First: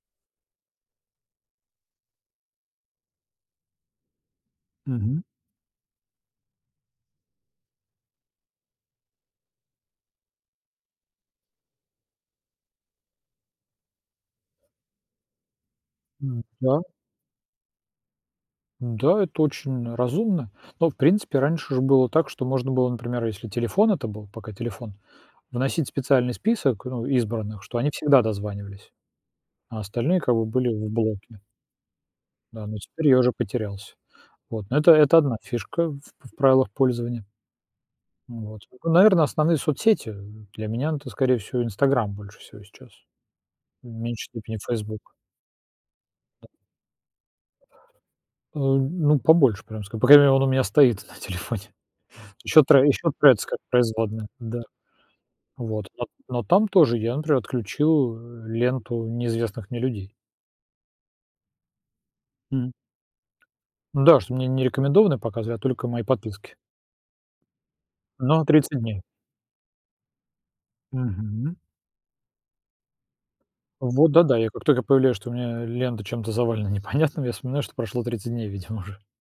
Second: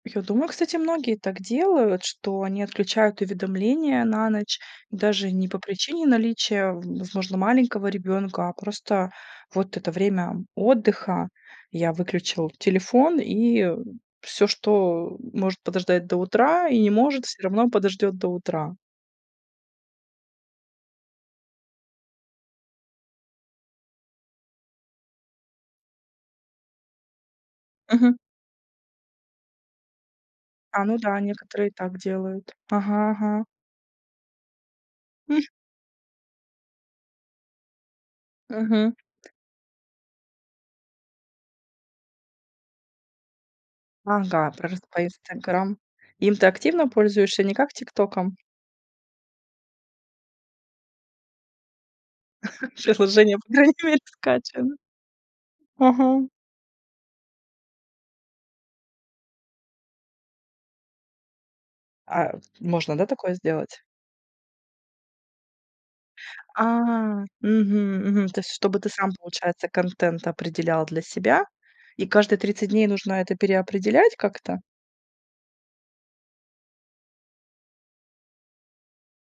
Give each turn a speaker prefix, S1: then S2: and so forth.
S1: Я думаю, кстати, многие так делают, что они отключают уведомления на ночь
S2: Мгм.
S1: даже не по причине наличия, в возможно, маленького ребёнка, а просто вот это время отдыха: я выключил телефон, и всё, что может подождать до
S2: М,
S1: утра и
S2: да.
S1: не может, всё равно подождёт до утра.
S2: Н-да, это очень разумно. Но, в принципе, раньше ж было так, что можно было, например, если телефон это был пока телефон вносить специальный список, ну, избранных, что они
S1: Мгм.
S2: всегда дозванивались, а остальные, как бы, были
S1: А,
S2: в
S1: ну да,
S2: блоке.
S1: некоторые так делают.
S2: Да, но теперь
S1: Ага
S2: я уже
S1: ага.
S2: потерялся. Вот, но это это 1
S1: М.
S2: фишка в в правилах пользования. Вот. Ну,
S1: Мгм.
S2: наверное, основные соцсети, для меня это, скорее всего, "Инстаграм" больше всего сейчас, в меньшей
S1: Ага,
S2: степени
S1: про раз по
S2: "Фейсбук".
S1: "Инстаграм". Им ты активно пользуешься, не как "ТикТоком"?
S2: Э, ну, побольше прям ск по крайней мере, он у меня стоит на телефоне, еще трэ еще
S1: Приложение
S2: "Трэдс"
S1: по
S2: как
S1: крайней мере
S2: производная, да.
S1: скачано.
S2: Вот. Но
S1: Ага.
S2: но там тоже я, например, отключил ленту неизвестных мне людей.
S1: А
S2: Мгм.
S1: можно, да, такое сделать?
S2: Да, что мне не рекомендованные показывают, а только мои подписки.
S1: А, мгм, мгм, то
S2: Но
S1: есть
S2: 30
S1: чтобы ты
S2: дней.
S1: сам, получается, контент определял для себя?
S2: Мгм.
S1: И каждые 30 дней нужно это
S2: Вот,
S1: переопределять
S2: да, да, я
S1: как-то?
S2: как только появляю, что у меня лента чем-то завалена непонятным, я вспоминаю, что прошло 30 дней, видимо, уже.